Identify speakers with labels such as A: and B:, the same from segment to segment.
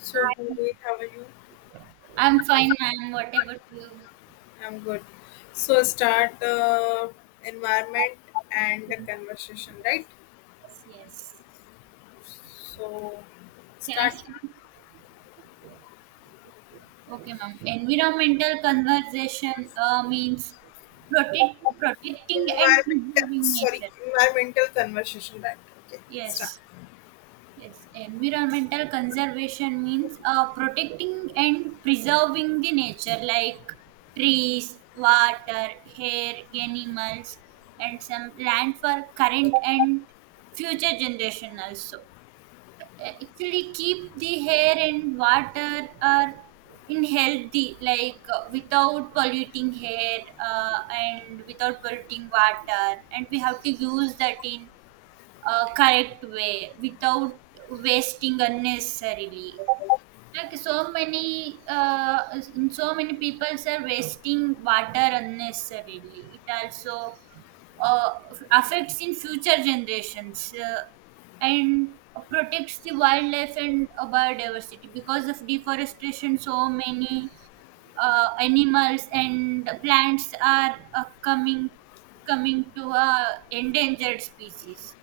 A: So, hi, how are you?
B: I'm fine, ma'am. What about you?
A: I'm good. So, start environment and
B: Yes,
A: the conversation, right?
B: yes, yes.
A: So,
B: Can I
A: start
B: speak? Okay, ma'am. Environmental conservation means protecting and preserving nature.
A: Environmental conversation, right? Okay, start.
B: Yes, yes. Environmental conservation means protecting and preserving the nature, like trees, water, air, animals, and some land for current and future generation also. Actually keep the hair and water are in healthy like without polluting hair, and without polluting water, and we have to use that in a correct way without wasting unnecessarily, like so many in so many people are wasting water unnecessarily. It also uh, affects in future generations, and protects the wildlife and biodiversity. Because of deforestation, so many animals and plants are coming to endangered species.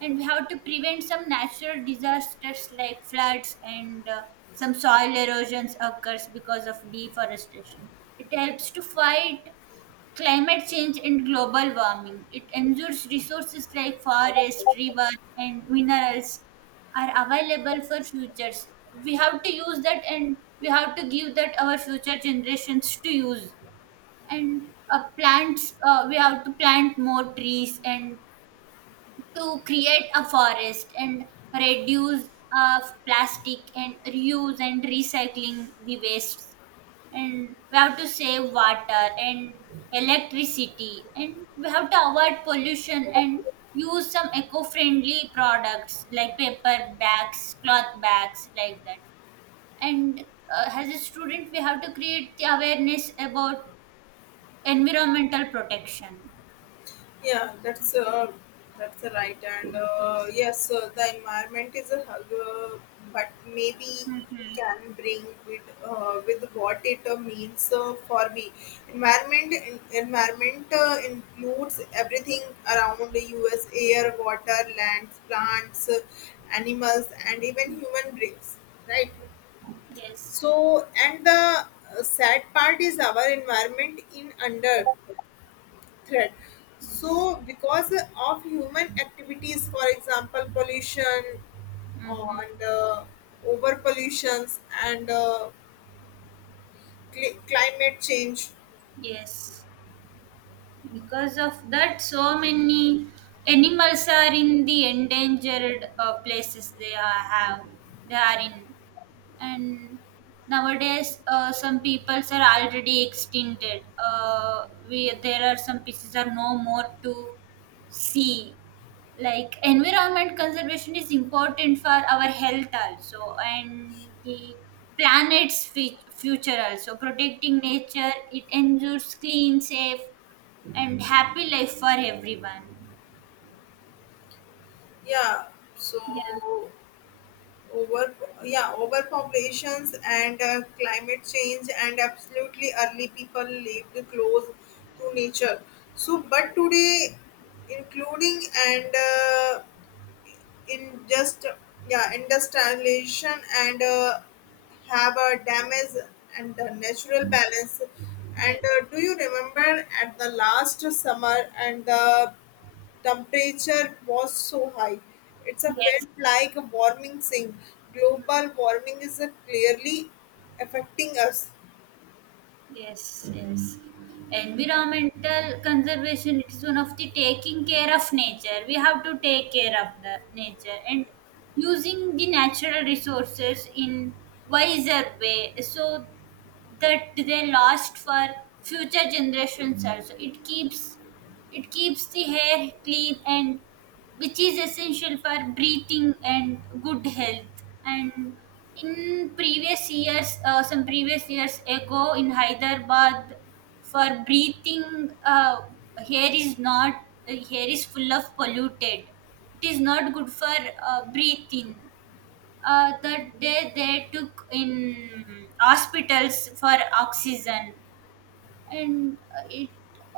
B: And we have to prevent some natural disasters like floods and some soil erosions occurs because of deforestation. It helps to fight climate change and global warming. It ensures resources like forests, rivers, and minerals are available for futures. We have to use that, and we have to give that our future generations to use. And plants we have to plant more trees and to create a forest, and reduce of plastic, and reuse and recycling the wastes. And we have to save water and electricity, and we have to avoid pollution and use some eco-friendly products like paper bags, cloth bags, like that. And as a student, we have to create the awareness about environmental protection.
A: Yeah, that's right. And the environment is a hug, but maybe you
B: Mm-hmm.
A: can bring with what it means for me. Environment includes everything around the U.S. air, water, lands, plants, animals, and even human beings. Right.
B: Yes.
A: And the sad part is our environment in under threat.
B: Yes.
A: So, because of human activities, for example, pollution
B: Mm-hmm.
A: and over pollutions and climate change,
B: Yes, because of that, so many animals are in the endangered places they are, have. They are in, and nowadays some peoples are already extincted. We There are some pieces are no more to see. Like environment conservation is important for our health also, and the planet's future also. Protecting nature, it ensures clean, safe, and happy life for everyone.
A: yeah. So
B: Yeah.
A: over yeah overpopulations and climate change, and absolutely, early people lived close to
B: Yes.
A: nature. So but today including and in just yeah industrialization and have a damage and the natural balance. And
B: Yes,
A: Do you remember at the last summer and the temperature was so high? It's a
B: yes.
A: felt like a warming sink. Global warming is a clearly affecting us.
B: Yes, yes. Environmental conservation, it is one of the taking care of nature. We have to take care of the nature and using the natural resources in wiser way so that they last for future generations also. It keeps the air clean, and which is essential for breathing and good health. And some previous years ago in Hyderabad, for breathing, hair is not, hair is full of polluted. It is not good for breathing. That they took in hospitals for oxygen. And uh, it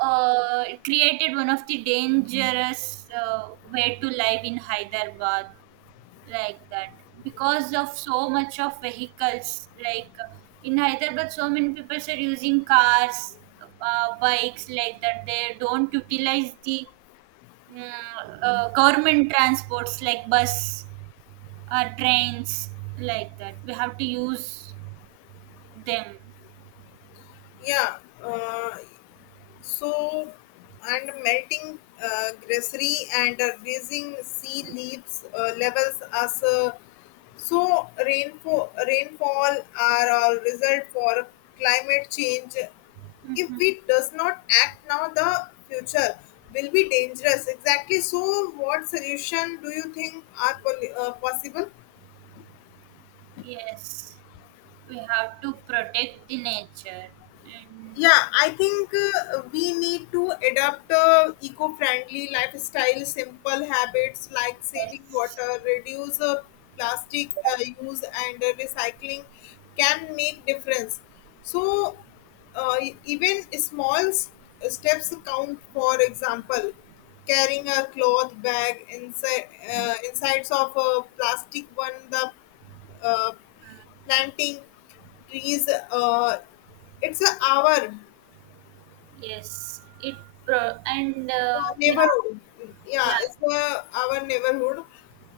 B: uh, it created one of the dangerous way to live in Hyderabad, like that, because of so much of vehicles like in Hyderabad. So many people are using cars, bikes, like that. They don't utilize the mm, government transports like bus, trains, like that. We have to use them.
A: Yeah. Uh, so and melting glacier and raising sea leaves levels, as so rainfall are all result for climate change. If we does not act now, the future will be dangerous. Exactly. So what solution do you think are possible?
B: Yes, we have to protect the nature, and
A: Yeah, I think we need to adopt a eco-friendly lifestyle. Simple habits like saving
B: yes,
A: water, reduce plastic use, and recycling can make difference. So even small steps count. For example, carrying a cloth bag inside insides of a plastic one the uh, planting trees, it's a hour.
B: yes, it pro- and uh, we have.
A: Neighborhood, yeah,
B: Yeah.
A: it's our neighborhood.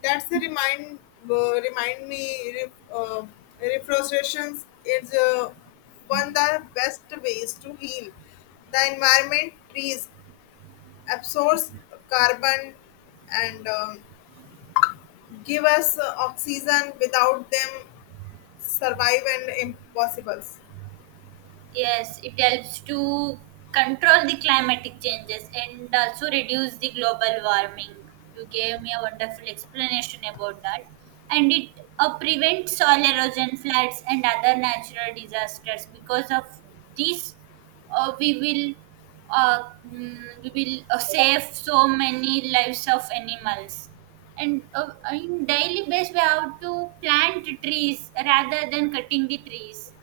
A: That's a remind, uh, remind me ref- uh, refreshments is one of the best ways to heal the environment. Trees absorb carbon and give us oxygen. Without them, survive and impossible.
B: Yes, it helps to control the climatic changes and also reduce the global warming. You gave me a wonderful explanation about that. And it prevents soil erosion, floods, and other natural disasters. Because of this, uh, we will we will save so many lives of animals. And in daily basis, we have to plant trees rather than cutting the trees.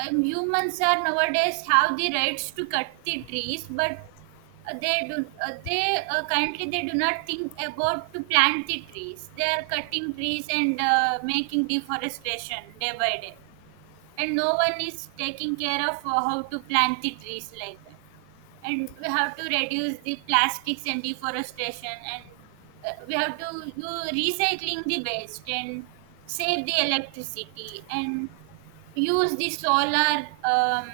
B: And humans are nowadays have the rights to cut the trees, but they do they currently they do not think about to plant the trees. They are cutting trees and making deforestation day by day. And no one is taking care of how to plant the trees, like that. And we have to reduce the plastics and deforestation. And we have to do recycling the waste, and save the electricity, and use the solar um,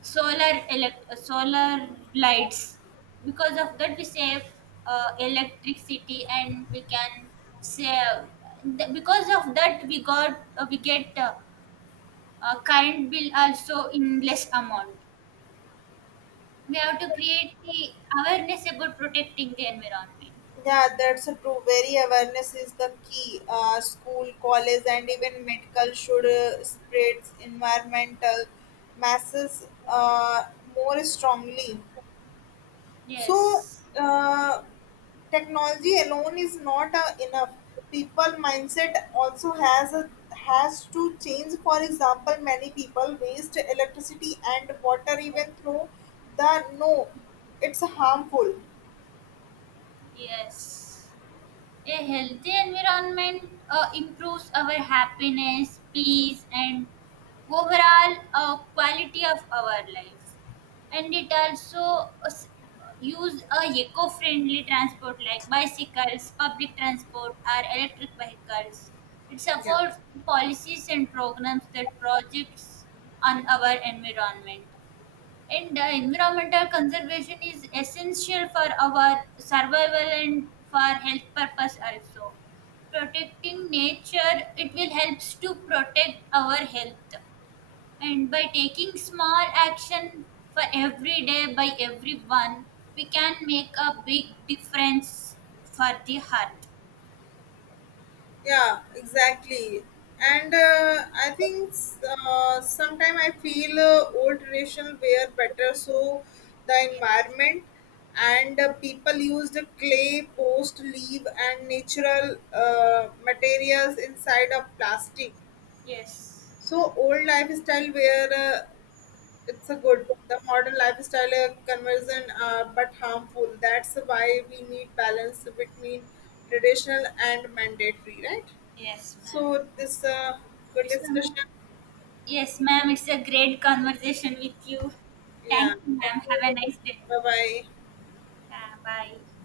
B: solar elect- uh, solar lights. Because of that, we save electricity, and we can save. Because of that, we get current bill also in less amount. We have to create the awareness about protecting the environment.
A: Yeah, that's a true. Very awareness is the key. School, college, and even medical should spread environmental masses more strongly. So,
B: Yes.
A: uh, technology alone is not enough. People mindset also has a has to change. For example, many people waste electricity and water even through the, no, it's harmful.
B: Yes. A healthy environment improves our happiness, peace, and overall quality of our life. And it also use a eco-friendly transport like bicycles, public transport, or electric vehicles. It
A: Yeah.
B: supports policies and programs that projects on our environment. And environmental conservation is essential for our survival and for health purpose also. Protecting nature, it will helps to protect our health. And by taking small action for every day by everyone, we can make a big difference for the heart.
A: Yeah, exactly. And I think sometime I feel old traditional were better. So the
B: Yes,
A: environment, and people used clay post leaf and natural materials inside of plastic.
B: yes,
A: So old lifestyle where it's a good. The modern lifestyle conversion but harmful. That's why we need balance between traditional and mandatory, right?
B: yes, ma'am.
A: So this good
B: It's one of-
A: discussion.
B: yes, ma'am. It's a great conversation with you.
A: Yeah.
B: Thank you, ma'am. Have a
A: Okay.
B: nice day.
A: Bye bye.
B: Yeah. Bye.